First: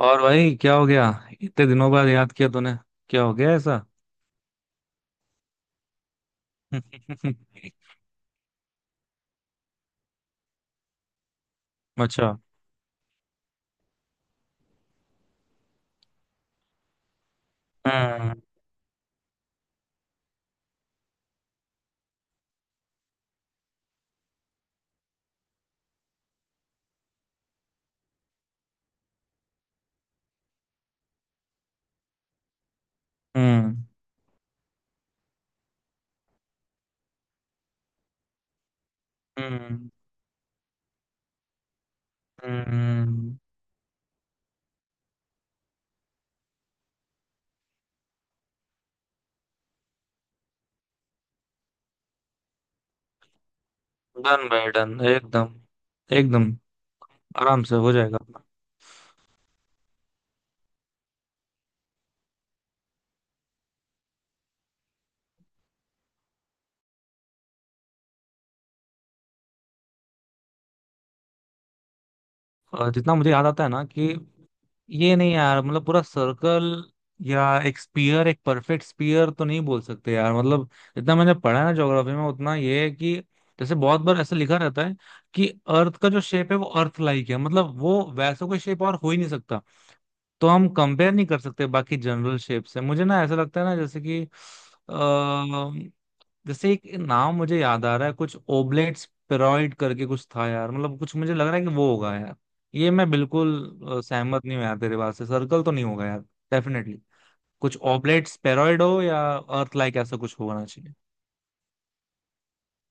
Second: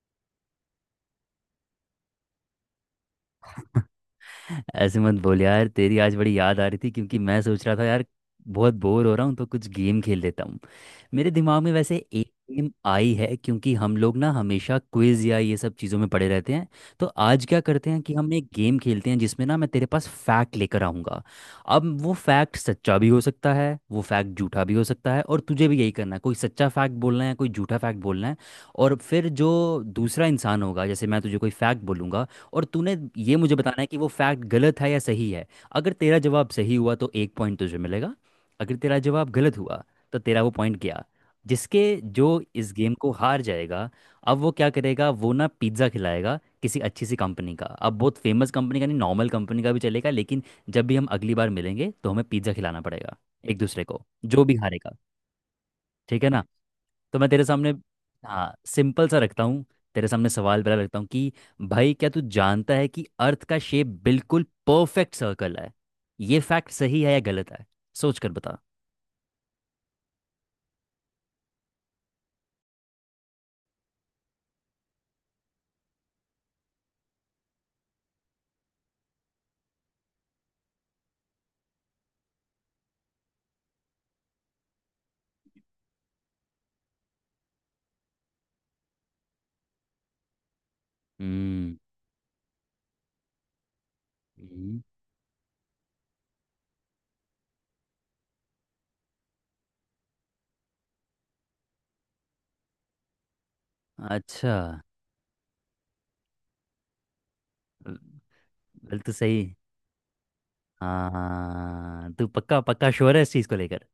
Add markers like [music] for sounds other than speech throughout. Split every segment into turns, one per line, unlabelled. और भाई क्या हो गया। इतने दिनों बाद याद किया तूने। क्या हो गया ऐसा।
ऐसे मत बोल यार। तेरी आज बड़ी याद आ रही थी क्योंकि मैं सोच
[laughs]
रहा था यार बहुत बोर हो रहा हूँ तो कुछ गेम खेल लेता हूँ। मेरे दिमाग में वैसे एक
अच्छा।
गेम आई है क्योंकि हम लोग ना हमेशा क्विज या ये सब चीज़ों में पड़े रहते हैं। तो आज क्या करते हैं कि हम
हम्म।
एक गेम खेलते हैं जिसमें ना मैं तेरे पास फैक्ट लेकर आऊँगा। अब वो फैक्ट सच्चा भी हो सकता है, वो फैक्ट झूठा भी हो सकता है, और तुझे भी यही करना है, कोई सच्चा फैक्ट बोलना है कोई झूठा फैक्ट बोलना है। और फिर जो दूसरा इंसान होगा, जैसे मैं तुझे कोई फैक्ट बोलूँगा और तूने ये मुझे
हम्म।
बताना है कि वो फैक्ट गलत है या सही है। अगर तेरा जवाब सही हुआ तो एक पॉइंट तुझे मिलेगा, अगर तेरा जवाब गलत हुआ
हम्म।
तो तेरा वो पॉइंट गया। जिसके जो इस गेम को
हम्म।
हार जाएगा, अब वो क्या करेगा, वो ना पिज्ज़ा खिलाएगा किसी अच्छी सी कंपनी का, अब बहुत फेमस कंपनी का नहीं नॉर्मल कंपनी का भी चलेगा, लेकिन जब भी हम अगली बार मिलेंगे तो हमें पिज्ज़ा खिलाना पड़ेगा एक दूसरे को, जो
डन
भी
भाई
हारेगा।
डन एकदम।
ठीक है ना।
एकदम
तो मैं तेरे
आराम
सामने,
से हो जाएगा अपना।
हाँ, सिंपल सा रखता हूँ। तेरे सामने सवाल पहला रखता हूँ कि भाई क्या तू जानता है कि अर्थ का शेप बिल्कुल परफेक्ट सर्कल है? ये फैक्ट सही है या गलत है? सोच कर बता।
और जितना मुझे याद आता है ना कि ये नहीं यार, मतलब पूरा सर्कल या एक स्पीयर, एक परफेक्ट स्पीयर तो नहीं बोल सकते यार। मतलब जितना मैंने पढ़ा है ना ज्योग्राफी में उतना ये है कि जैसे बहुत बार ऐसा लिखा रहता है कि अर्थ का जो शेप है वो अर्थ लाइक है। मतलब वो वैसा कोई शेप और हो ही नहीं सकता, तो हम
हम्म
कंपेयर नहीं कर सकते बाकी जनरल शेप से। मुझे ना ऐसा लगता है ना,
हम्म।
जैसे कि अ, जैसे एक नाम मुझे याद आ रहा है, कुछ ओबलेट स्पेरॉइड करके कुछ था यार। मतलब कुछ मुझे लग रहा है कि वो होगा यार। ये मैं
अच्छा,
बिल्कुल सहमत नहीं हूँ यार तेरे बात से। सर्कल तो नहीं होगा यार, डेफिनेटली।
गलत।
कुछ
तो
ओबलेट
सही।
स्पेरॉइड हो या अर्थ लाइक ऐसा कुछ होना चाहिए।
हाँ तू पक्का पक्का श्योर है इस चीज को लेकर?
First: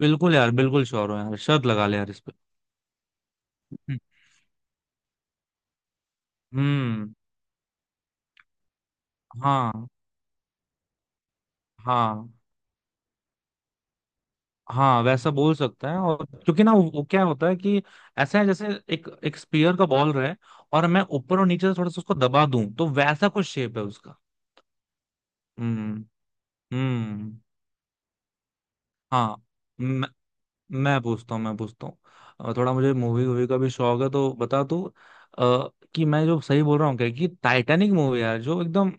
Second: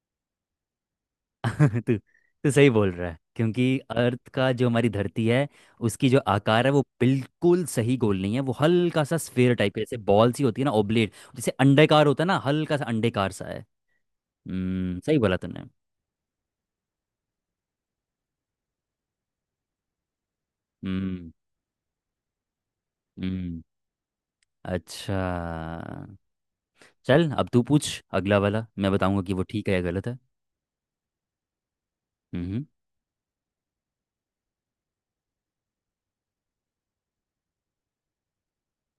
बिल्कुल यार, बिल्कुल श्योर हो यार, शर्त
[laughs]
लगा ले
तू
यार इस पे।
तू सही बोल रहा है क्योंकि
हम्म।
अर्थ का, जो हमारी धरती है, उसकी जो आकार है वो
हम्म,
बिल्कुल सही गोल नहीं है, वो हल्का सा स्फेयर टाइप है,
हाँ।
जैसे बॉल सी होती है ना, ओब्लेट जैसे अंडाकार होता है
हाँ।
ना, हल्का सा अंडेकार सा है। हम्म,
हाँ
सही
वैसा
बोला
बोल
तूने।
सकते हैं। और क्योंकि ना वो क्या होता है कि ऐसा है जैसे एक एक स्पीयर का बॉल रहे, और मैं
हम्म
ऊपर और नीचे से थोड़ा सा उसको दबा दूं तो वैसा कुछ
हम्म
शेप है उसका।
अच्छा।
हम्म।
चल
हम्म।
अब तू पूछ, अगला वाला मैं बताऊंगा कि
हाँ।
वो ठीक है या गलत
मैं
है।
मैं पूछता हूँ,
हम्म
थोड़ा मुझे मूवी वूवी का भी शौक है, तो बता तू कि मैं जो सही बोल रहा हूँ क्या कि टाइटैनिक मूवी यार जो एकदम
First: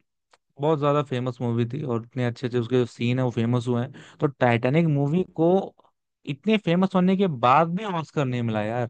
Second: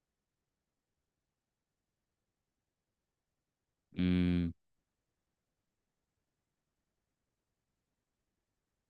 बहुत ज्यादा फेमस मूवी थी, और इतने अच्छे अच्छे उसके जो सीन है वो फेमस हुए हैं, तो
हम्म,
टाइटैनिक मूवी को इतने फेमस होने के बाद भी ऑस्कर नहीं मिला यार।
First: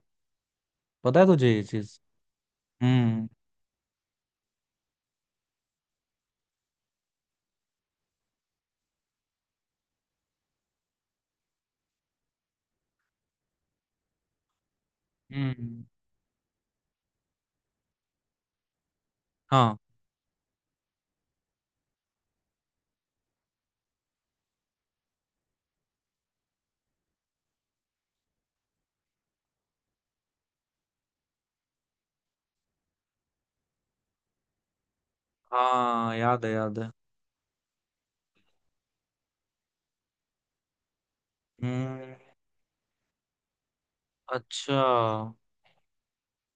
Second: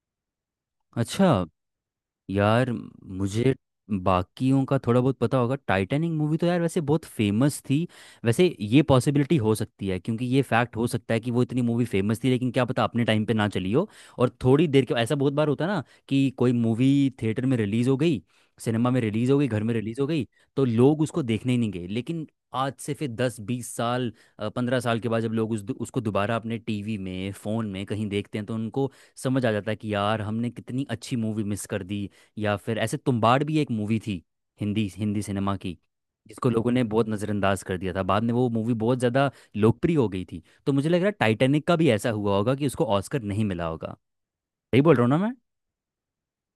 पता है
अच्छा
तुझे ये चीज
यार,
हम्म।
मुझे बाकियों का थोड़ा बहुत पता होगा, टाइटैनिक मूवी तो यार वैसे बहुत फेमस थी। वैसे ये पॉसिबिलिटी हो सकती है क्योंकि ये फैक्ट हो सकता है कि वो इतनी मूवी फेमस थी लेकिन क्या पता अपने टाइम पे ना चली हो। और थोड़ी देर के, ऐसा बहुत बार होता है ना
हम्म।
कि कोई मूवी थिएटर में रिलीज हो गई, सिनेमा में रिलीज हो गई, घर में
हाँ
रिलीज हो गई, तो लोग उसको देखने ही नहीं गए, लेकिन आज से फिर दस बीस साल, 15 साल के बाद जब लोग उस उसको दोबारा अपने टीवी में फ़ोन में कहीं देखते हैं तो उनको समझ आ जाता है कि यार हमने कितनी अच्छी मूवी मिस कर दी। या फिर ऐसे तुम्बाड़ भी एक मूवी थी हिंदी हिंदी सिनेमा की,
हाँ, याद
जिसको
है,
लोगों
याद
ने
है।
बहुत नज़रअंदाज कर दिया था, बाद में वो मूवी बहुत ज़्यादा लोकप्रिय हो गई थी। तो मुझे लग रहा है टाइटैनिक का भी ऐसा
हम्म।
हुआ होगा कि उसको ऑस्कर नहीं मिला होगा।
अच्छा।
सही बोल रहा हूँ ना मैं?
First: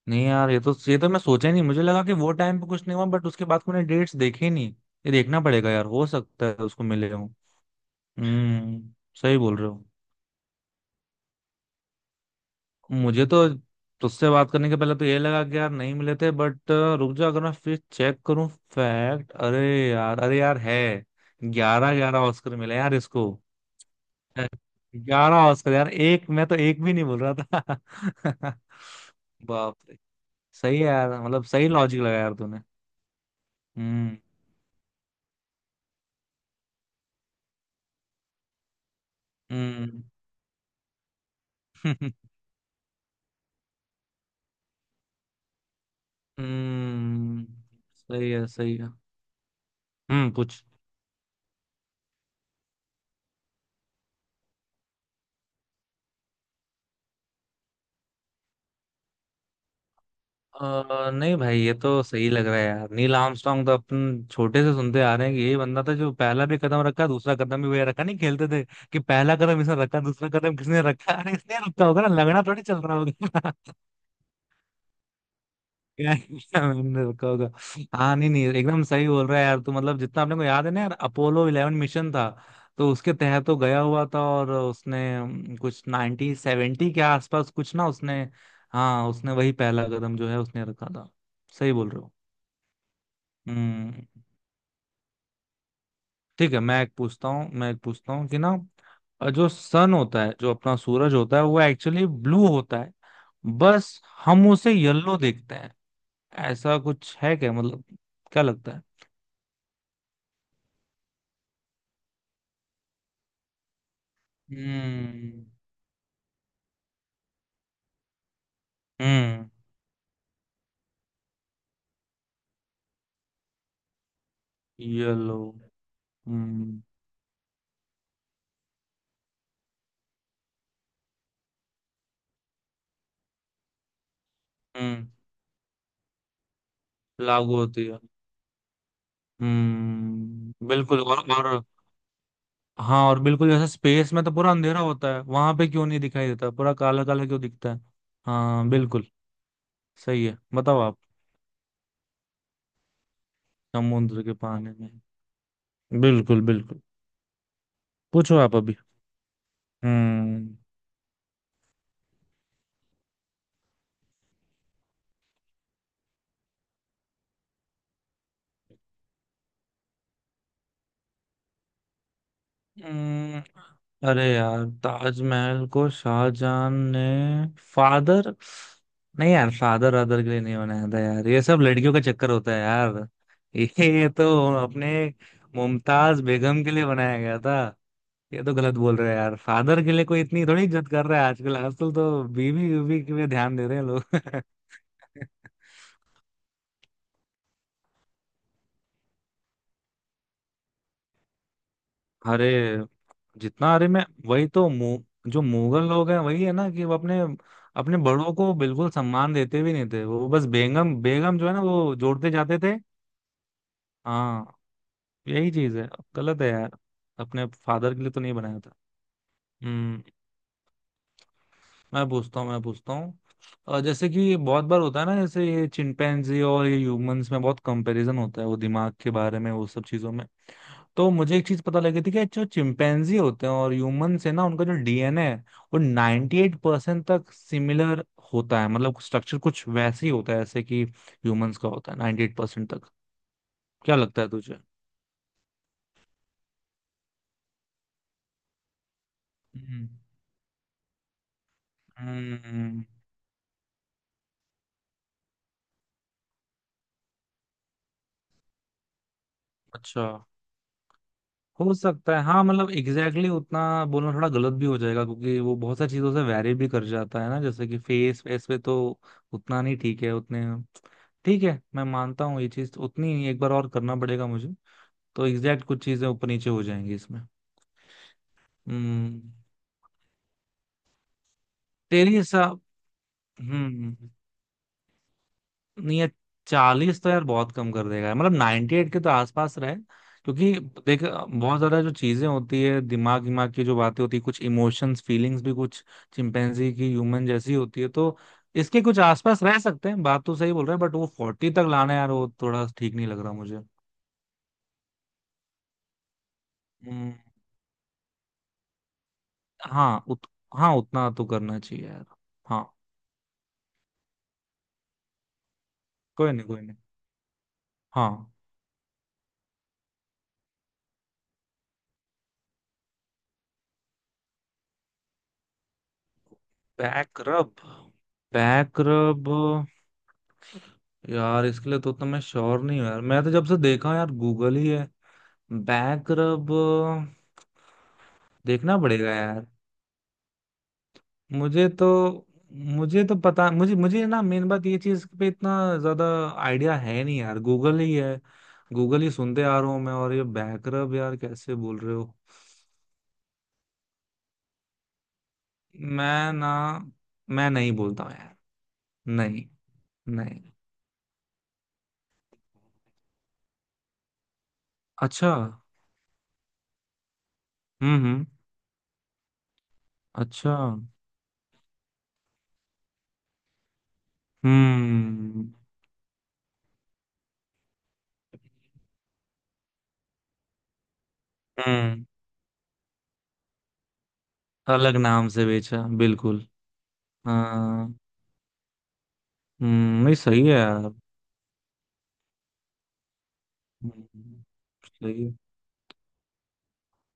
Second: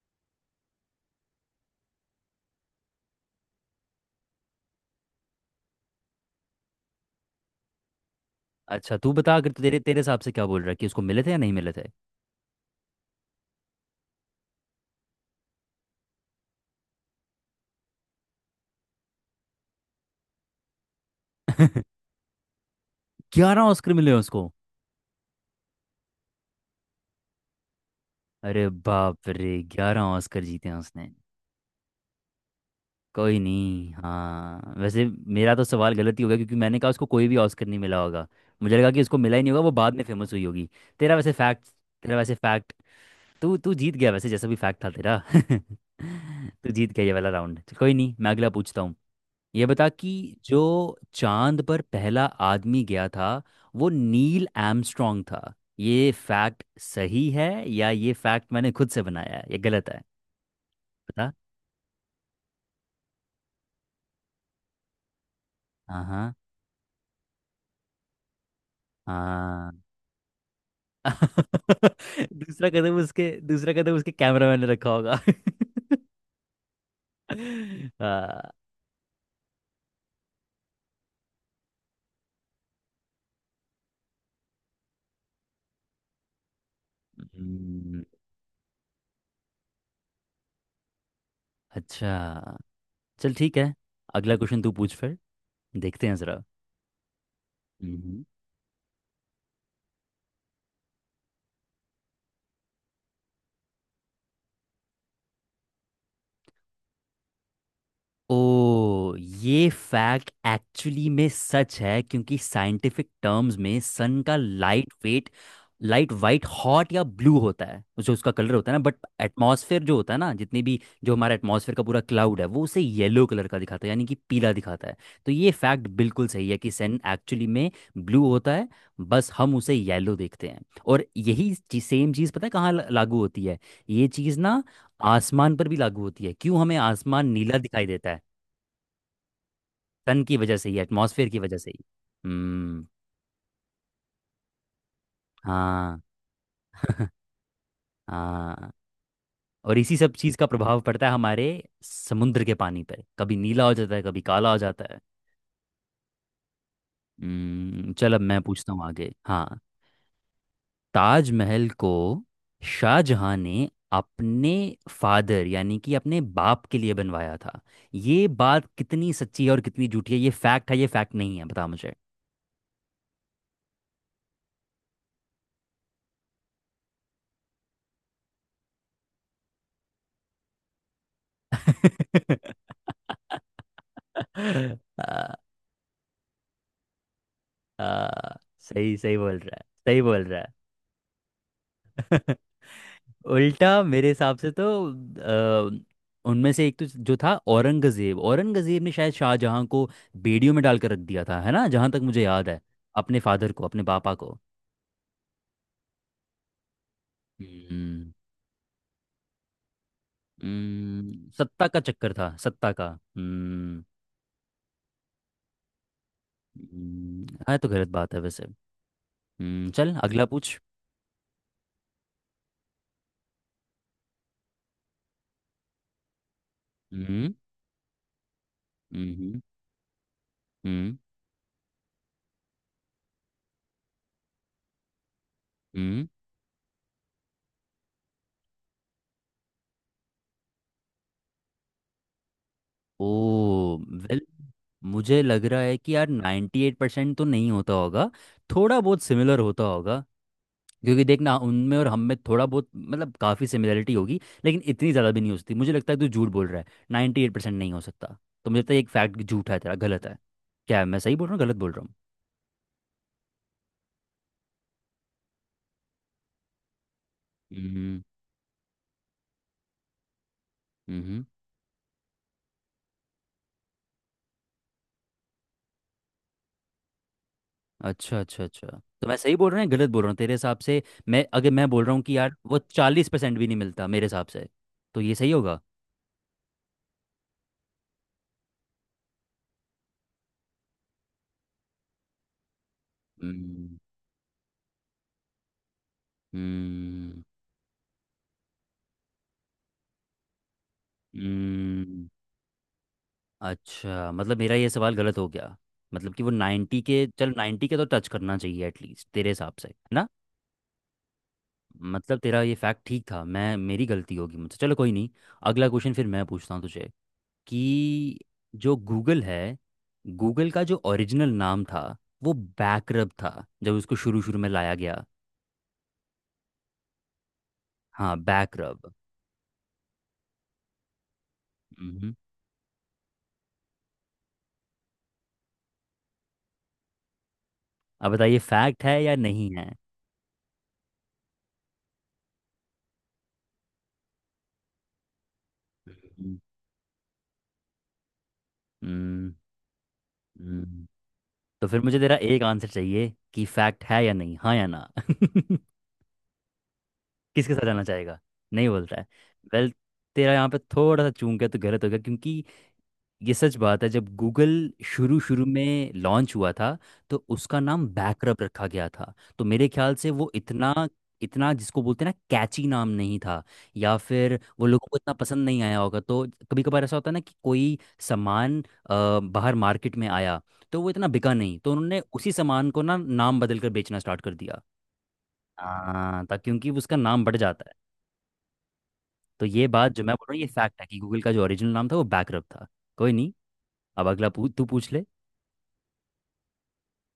नहीं यार, ये तो मैं सोचा ही नहीं। मुझे लगा कि वो टाइम पे कुछ नहीं हुआ, बट उसके बाद मैंने डेट्स देखे ही नहीं। ये देखना पड़ेगा यार, हो सकता है उसको मिले हूँ। हम्म।
अच्छा तू बता,
सही
अगर
बोल रहे
तेरे
हो।
तेरे हिसाब से क्या बोल रहा है कि उसको मिले थे या नहीं मिले थे।
मुझे तो तुझसे बात करने के पहले तो ये लगा कि यार नहीं मिले थे, बट रुक जा, अगर मैं फिर चेक करूँ। फैक्ट, अरे यार, अरे यार है।
[laughs]
ग्यारह ग्यारह ऑस्कर मिले यार इसको।
11 ऑस्कर मिले हैं उसको।
ग्यारह ऑस्कर यार, एक मैं तो एक भी नहीं बोल रहा था।
अरे बाप
[laughs]
रे,
बाप रे।
11 ऑस्कर जीते हैं
सही है
उसने!
यार, मतलब सही लॉजिक लगाया यार तूने।
कोई नहीं,
हम्म।
हाँ वैसे मेरा तो सवाल गलत ही होगा क्योंकि मैंने कहा उसको कोई भी ऑस्कर नहीं मिला होगा, मुझे लगा कि उसको मिला ही नहीं होगा, वो बाद
हम्म।
में फेमस हुई होगी। तेरा वैसे फैक्ट तेरा
[laughs]
वैसे फैक्ट, तू तू जीत गया, वैसे जैसा भी फैक्ट था तेरा। [laughs] तू जीत गया ये वाला
हम्म।
राउंड। चल, कोई नहीं,
सही
मैं
है,
अगला
सही
पूछता
है।
हूँ। ये बता
हम्म।
कि
कुछ
जो चांद पर पहला आदमी गया था वो नील आर्मस्ट्रॉन्ग था, ये फैक्ट सही है या ये फैक्ट मैंने खुद से बनाया है, ये गलत है, बता।
नहीं भाई ये तो सही लग रहा है यार। नील आर्मस्ट्रांग तो अपन छोटे से सुनते आ रहे हैं कि यही बंदा था,
हाँ
जो
हाँ
पहला भी कदम रखा दूसरा कदम भी वही रखा, नहीं खेलते थे कि पहला कदम इसने
हाँ।
रखा दूसरा कदम किसने रखा। अरे इसने रखा होगा ना,
[laughs]
लगना थोड़ी
दूसरा
चल
कदम
रहा
उसके,
होगा।
दूसरा कदम उसके कैमरामैन ने रखा होगा।
[laughs] क्या, क्या मैंने रखा होगा?
[laughs] आ,
हाँ नहीं नहीं एकदम सही बोल रहा है यार तू। मतलब जितना अपने को याद है ना यार, अपोलो 11 मिशन था तो उसके तहत तो गया हुआ था। और उसने कुछ 1970 के आसपास कुछ ना
हम्म,
उसने, हाँ उसने वही पहला कदम जो है उसने रखा था। सही बोल रहे हो।
अच्छा चल ठीक है,
हम्म।
अगला क्वेश्चन तू पूछ फिर, देखते हैं
ठीक है, मैं एक पूछता हूँ मैं एक पूछता
जरा।
हूँ कि ना जो सन होता है, जो अपना सूरज होता है, वो एक्चुअली ब्लू होता है, बस हम उसे येलो देखते हैं। ऐसा कुछ है क्या, मतलब क्या लगता है?
ओ, ये फैक्ट एक्चुअली में सच है क्योंकि साइंटिफिक टर्म्स में सन का
हम्म।
लाइट वाइट हॉट या ब्लू होता है, जो उसका कलर होता है ना, बट
हम्म।
एटमॉस्फेयर जो होता है ना, जितनी भी, जो हमारा एटमॉस्फेयर का पूरा क्लाउड है वो उसे येलो कलर का दिखाता है, यानी कि पीला दिखाता है। तो
येलो।
ये फैक्ट बिल्कुल सही है कि
हम्म।
सन एक्चुअली में ब्लू होता है, बस हम उसे येलो देखते हैं। और यही सेम चीज़ पता है कहाँ लागू होती है, ये चीज़ ना
हम्म
आसमान पर भी लागू होती है, क्यों हमें आसमान
लागू
नीला
होती
दिखाई
है।
देता है, सन की वजह से ही,
बिल्कुल। और
एटमॉस्फेयर की वजह
और
से ही। हम्म,
हाँ, और बिल्कुल जैसे स्पेस में तो पूरा अंधेरा होता है वहां पे, क्यों नहीं
हाँ
दिखाई देता, पूरा काला काला क्यों दिखता है। हाँ
हाँ।
बिल्कुल।
और इसी सब
सही
चीज़
है,
का
बताओ
प्रभाव
आप।
पड़ता है हमारे समुद्र के पानी पर, कभी नीला हो जाता है कभी
समुद्र के
काला हो
पानी
जाता
में
है।
बिल्कुल, बिल्कुल।
हम्म, चल अब
पूछो
मैं
आप
पूछता
अभी।
हूँ आगे। हाँ,
हम्म।
ताजमहल को शाहजहां ने अपने फादर यानी कि अपने बाप के लिए बनवाया था, ये बात कितनी सच्ची है और कितनी झूठी है, ये फैक्ट है ये फैक्ट नहीं है, बता मुझे।
हम्म, अरे यार ताजमहल को शाहजहां ने फादर, नहीं यार, फादर अदर के लिए नहीं बनाया था यार, ये सब लड़कियों का चक्कर होता है यार। [laughs] ये तो अपने
[laughs]
मुमताज बेगम के लिए बनाया गया था।
हाँ,
ये तो गलत
सही
बोल रहे
सही
हैं यार,
बोल रहा है,
फादर के
सही
लिए कोई
बोल रहा
इतनी थोड़ी इज्जत कर रहा है। आजकल आजकल
है।
तो
[laughs]
बीवी बीवी के लिए ध्यान दे रहे
उल्टा
हैं
मेरे हिसाब
लोग।
से तो,
[laughs]
उनमें से एक तो जो था औरंगजेब, औरंगजेब ने शायद शाहजहां को बेड़ियों में डालकर रख दिया था, है ना, जहां तक मुझे
अरे
याद है, अपने फादर को,
जितना,
अपने
अरे मैं,
पापा को।
वही तो जो मुगल लोग हैं वही है ना, कि वो अपने, अपने
हम्म,
बड़ों को बिल्कुल सम्मान देते भी नहीं थे। वो बस बेगम बेगम जो है ना
सत्ता का
वो
चक्कर
जोड़ते
था,
जाते
सत्ता
थे।
का। हम्म,
हाँ, यही चीज है, गलत है यार। अपने
हाँ ये तो गलत
फादर के लिए
बात
तो
है
नहीं
वैसे।
बनाया था।
हम्म, चल
हम्म।
अगला पूछ।
मैं पूछता हूँ और जैसे कि ये बहुत बार होता है ना, जैसे ये चिंपैंजी और ये ह्यूमंस
हम्म
में बहुत कंपैरिजन होता है, वो दिमाग के बारे
हम्म
में वो सब चीजों में।
हम्म
तो मुझे एक चीज पता लगी थी कि जो चिंपैंजी होते हैं और ह्यूमन से ना उनका जो डीएनए है वो
हम्म
98% परसेंट तक सिमिलर होता है। मतलब स्ट्रक्चर कुछ वैसे ही होता है जैसे कि ह्यूमंस का होता है, 98% परसेंट तक।
ओ
क्या
वेल,
लगता है तुझे?
मुझे लग रहा है कि यार 98% तो नहीं होता होगा, थोड़ा बहुत सिमिलर होता
हम्म।
होगा, क्योंकि देखना उनमें और हम में थोड़ा बहुत
हम्म,
मतलब काफ़ी सिमिलरिटी होगी, लेकिन इतनी ज़्यादा भी नहीं हो सकती, मुझे लगता है तू झूठ बोल रहा है, 98% नहीं हो सकता, तो मुझे लगता है एक फैक्ट झूठा है तेरा,
अच्छा।
गलत है। क्या मैं सही बोल रहा हूँ गलत बोल
हो
रहा हूँ?
सकता है हाँ, मतलब एग्जैक्टली exactly उतना बोलना थोड़ा गलत भी हो जाएगा, क्योंकि वो बहुत सारी चीजों से वैरी भी कर जाता है ना, जैसे कि
हम्म,
फेस फेस पे तो उतना नहीं। ठीक है उतने,
हम्म,
ठीक है मैं मानता हूँ ये चीज उतनी नहीं, एक बार और करना पड़ेगा मुझे। तो एग्जैक्ट कुछ चीजें ऊपर नीचे हो जाएंगी इसमें।
अच्छा अच्छा अच्छा। तो मैं
हम्म।
सही बोल रहा हूँ या गलत बोल रहा हूँ तेरे हिसाब से? मैं अगर मैं बोल रहा हूँ
तेरे
कि यार वो
हिसाब।
40% भी नहीं मिलता मेरे
हम्म।
हिसाब से, तो ये सही होगा।
नहीं ये, 40 तो यार बहुत कम कर देगा, मतलब 98 के तो आसपास रहे, क्योंकि देख बहुत ज्यादा जो चीजें होती है, दिमाग दिमाग की जो बातें होती है, कुछ इमोशंस फीलिंग्स भी कुछ चिंपैंजी की
हम्म,
ह्यूमन जैसी होती है। तो इसके कुछ आसपास रह सकते हैं, बात तो सही बोल रहे हैं, बट वो 40 तक लाना
हम्म,
यार वो थोड़ा ठीक नहीं लग रहा मुझे।
अच्छा मतलब मेरा ये सवाल गलत हो गया, मतलब कि वो 90 के,
हम्म,
चल 90 के तो टच करना चाहिए एटलीस्ट तेरे हिसाब से, है
हाँ
ना।
हाँ उतना तो करना चाहिए यार।
मतलब तेरा ये
हाँ।
फैक्ट ठीक था, मैं मेरी गलती होगी मुझसे, चलो कोई नहीं। अगला क्वेश्चन फिर मैं
कोई नहीं,
पूछता
कोई
हूँ
नहीं।
तुझे, कि
हाँ।
जो गूगल है, गूगल का जो ओरिजिनल नाम था वो बैकरब था जब उसको शुरू शुरू में लाया गया।
बैक रब।
हाँ
बैक
बैकरब।
रब यार, इसके लिए तो
हम्म,
मैं श्योर नहीं हूँ यार, मैं तो जब से देखा यार गूगल ही है। Back rub.
अब बताइए
देखना
फैक्ट है
पड़ेगा
या
यार।
नहीं है।
मुझे तो मुझे तो पता, मुझे मुझे ना मेन बात ये चीज पे इतना ज्यादा
हम्म,
आइडिया है नहीं यार, गूगल ही है, गूगल ही
हम्म,
सुनते आ रहा हूँ मैं, और ये बैक
हम्म,
रब यार कैसे
तो
बोल
फिर
रहे
मुझे
हो।
तेरा एक आंसर चाहिए कि फैक्ट है या नहीं, हाँ या ना? [laughs] किसके
मैं ना मैं
साथ
नहीं
जाना
बोलता हूँ
चाहेगा?
यार।
नहीं बोलता है।
नहीं।
वेल, तेरा
नहीं।
यहाँ पे थोड़ा सा चूक गया तो गलत हो गया, क्योंकि ये सच बात है। जब गूगल शुरू
अच्छा।
शुरू में लॉन्च हुआ था तो उसका नाम
हम्म। हम्म।
बैकरप रखा गया था, तो मेरे ख्याल से वो
अच्छा।
इतना इतना जिसको बोलते हैं ना कैची नाम नहीं था, या फिर वो लोगों को इतना पसंद
हम्म।
नहीं आया होगा तो। कभी कभार ऐसा होता है ना कि कोई सामान बाहर मार्केट में आया, तो वो इतना बिका नहीं, तो उन्होंने
हम्म।
उसी सामान को ना नाम बदल कर बेचना स्टार्ट कर दिया।
अलग नाम से बेचा
हाँ, ता
बिल्कुल।
क्योंकि उसका नाम बढ़ जाता है।
हाँ।
तो ये बात
हम्म।
जो मैं
नहीं
बोल रहा हूँ,
सही
ये
है
फैक्ट है
यार।
कि गूगल का जो ओरिजिनल नाम था वो बैकरप था। कोई नहीं, अब
हम्म,
तू पूछ ले।
सही है।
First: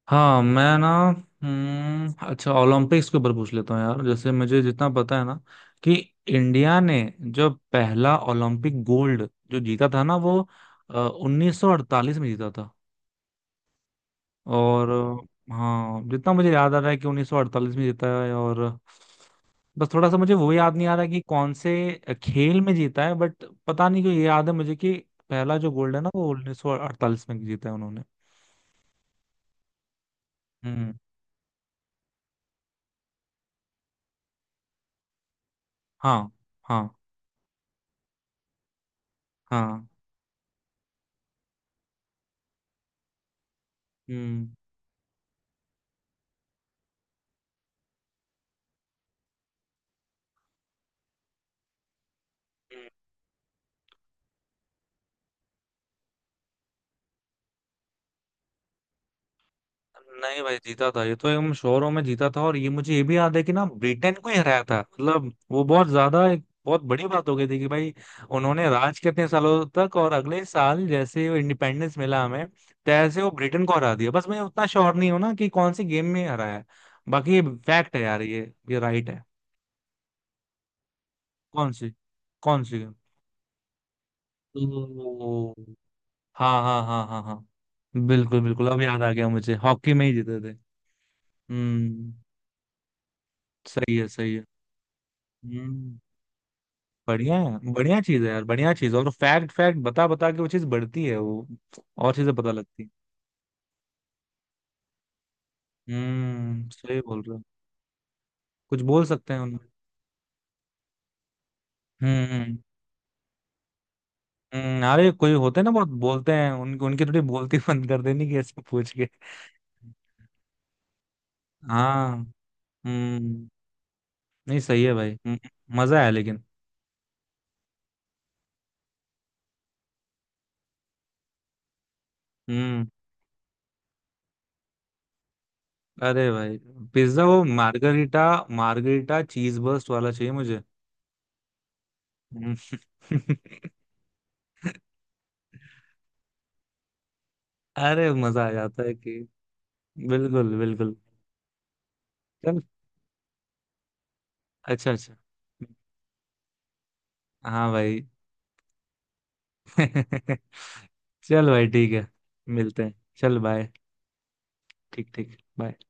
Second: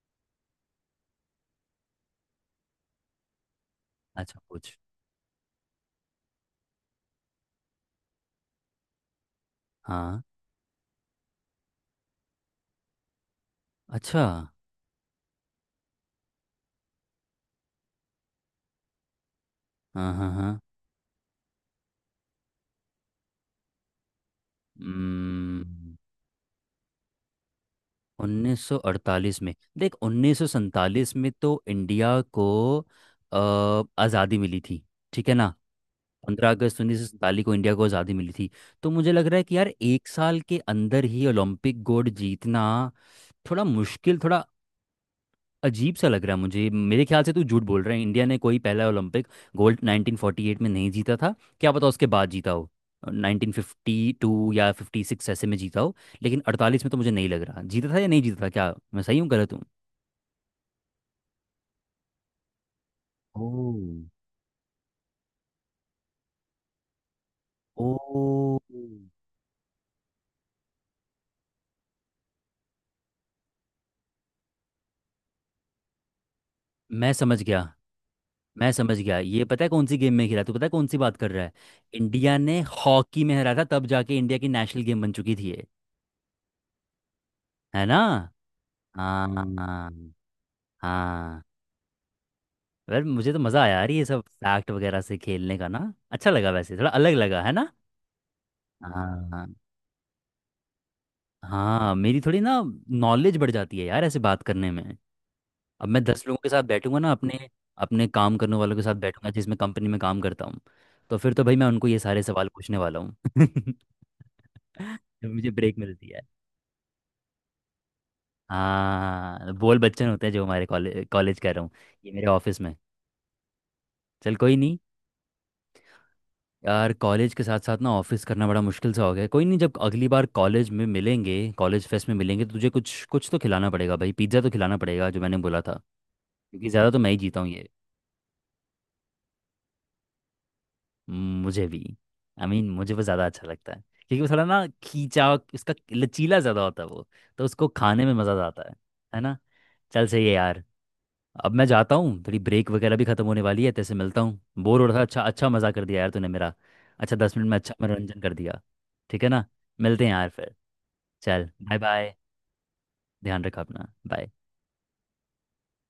हाँ मैं ना हम्म, अच्छा ओलंपिक्स के ऊपर पूछ लेता हूँ यार। जैसे
अच्छा
मुझे
कुछ।
जितना पता है ना कि इंडिया ने जो पहला ओलंपिक गोल्ड जो जीता था ना,
हाँ,
वो 1948 में जीता था।
अच्छा।
और हाँ, जितना मुझे याद आ रहा है कि 1948 में जीता है, और बस थोड़ा
हाँ
सा
हाँ
मुझे वो
हाँ।
याद नहीं आ रहा कि कौन से खेल में जीता है, बट पता नहीं क्यों ये याद है मुझे कि पहला जो गोल्ड
हम्म,
है ना वो 1948 में जीता है उन्होंने।
1948 में? देख,
हम्म।
1947 में तो इंडिया को आज़ादी मिली थी, ठीक है ना,
हाँ
पंद्रह अगस्त
हाँ
उन्नीस सौ सैंतालीस को इंडिया को आज़ादी मिली थी। तो मुझे लग रहा है कि यार
हाँ।
1 साल के अंदर ही ओलंपिक गोल्ड जीतना थोड़ा मुश्किल, थोड़ा
हम्म।
अजीब सा लग रहा है मुझे, मेरे ख्याल से तू झूठ बोल रहा है, इंडिया ने कोई पहला ओलंपिक गोल्ड 1948 में नहीं जीता था। क्या पता उसके बाद जीता हो, 1952 या 56 ऐसे में जीता हो, लेकिन 48 में तो मुझे नहीं लग रहा जीता था या नहीं जीता था, क्या मैं सही हूँ गलत हूँ?
नहीं भाई जीता था, ये तो एकदम शोरों में जीता था, और ये मुझे ये भी याद है कि ना,
ओह,
ब्रिटेन को ही हराया था। मतलब वो बहुत ज्यादा एक बहुत बड़ी बात हो गई थी कि
ओ,
भाई उन्होंने राज कितने सालों तक, और अगले साल जैसे वो इंडिपेंडेंस मिला हमें तैसे वो ब्रिटेन को हरा दिया। बस मैं उतना श्योर नहीं हूं ना कि कौन सी गेम में हराया है।
मैं
बाकी ये
समझ गया,
फैक्ट है यार ये
मैं
ये
समझ
राइट
गया,
है।
ये पता है कौन सी गेम में खेला, तू पता है कौन सी बात कर रहा है,
कौन सी,
इंडिया ने
कौन सी गेम?
हॉकी में हरा था, तब जाके इंडिया की नेशनल गेम बन चुकी थी
ओ
ये,
हाँ हाँ हाँ हाँ
है ना?
हाँ, बिल्कुल बिल्कुल, अब याद आ गया मुझे, हॉकी में
हाँ,
ही जीते थे।
हाँ।
हम्म।
यार मुझे तो मज़ा आया यार
सही
ये
है,
सब
सही है।
फैक्ट वगैरह से खेलने का ना,
हम्म।
अच्छा लगा वैसे, थोड़ा अलग
बढ़िया
लगा, है ना।
है, बढ़िया चीज है यार, बढ़िया चीज है। और
हाँ,
फैक्ट फैक्ट बता बता के वो चीज बढ़ती है वो
हाँ
और
मेरी
चीजें
थोड़ी
पता
ना
लगती है।
नॉलेज बढ़ जाती है यार ऐसे बात करने में। अब मैं 10 लोगों के साथ
हम्म,
बैठूंगा
सही
ना,
बोल रहे
अपने
हो।
अपने काम करने वालों के
कुछ
साथ
बोल
बैठूंगा
सकते हैं
जिसमें
उनमें।
कंपनी में काम करता हूँ, तो फिर तो भाई मैं उनको ये सारे
हम्म।
सवाल
हम्म।
पूछने वाला हूँ। [laughs]
अरे
जब
कोई
मुझे
होते हैं ना
ब्रेक
बहुत
मिलती है।
बोलते हैं, उनकी उनकी थोड़ी बोलती [laughs] बंद कर देनी कि ऐसे पूछ के।
हाँ बोल बच्चन होते हैं जो हमारे, कॉलेज कॉलेज कर रहा हूँ, ये
हाँ।
मेरे ऑफिस में।
हम्म।
चल कोई
नहीं
नहीं।
सही है भाई। मजा आया लेकिन।
यार कॉलेज के साथ साथ ना ऑफिस करना बड़ा मुश्किल सा हो गया है। कोई नहीं, जब अगली बार कॉलेज में मिलेंगे, कॉलेज फेस्ट में मिलेंगे, तो तुझे
हम्म।
कुछ कुछ तो खिलाना पड़ेगा भाई, पिज्ज़ा तो खिलाना पड़ेगा जो मैंने बोला था,
अरे भाई।
क्योंकि ज़्यादा तो मैं ही
पिज्जा
जीता
वो
हूँ ये।
मार्गरीटा, मार्गरीटा चीज बर्स्ट वाला चाहिए मुझे।
मुझे भी। I I
hmm,
mean mean, मुझे वो ज़्यादा अच्छा
[laughs]
लगता है क्योंकि वो थोड़ा ना खींचा इसका लचीला ज़्यादा होता है वो, तो उसको खाने
अरे
में मज़ा
मजा आ
आता है
जाता है कि,
है ना। चल सही है
बिल्कुल
यार,
बिल्कुल।
अब मैं जाता हूँ, तेरी ब्रेक वगैरह भी खत्म होने वाली है, तेरे से मिलता हूँ, बोर हो
अच्छा
रहा था,
अच्छा।
अच्छा अच्छा मजा कर दिया यार तूने मेरा, अच्छा 10 मिनट में
हाँ
अच्छा
भाई।
मनोरंजन कर दिया, ठीक है ना। मिलते हैं यार
[laughs]
फिर, चल
चल भाई
बाय
ठीक है।
बाय,
मिलते हैं, चल
ध्यान रखा
बाय।
अपना, बाय।
ठीक ठीक bye।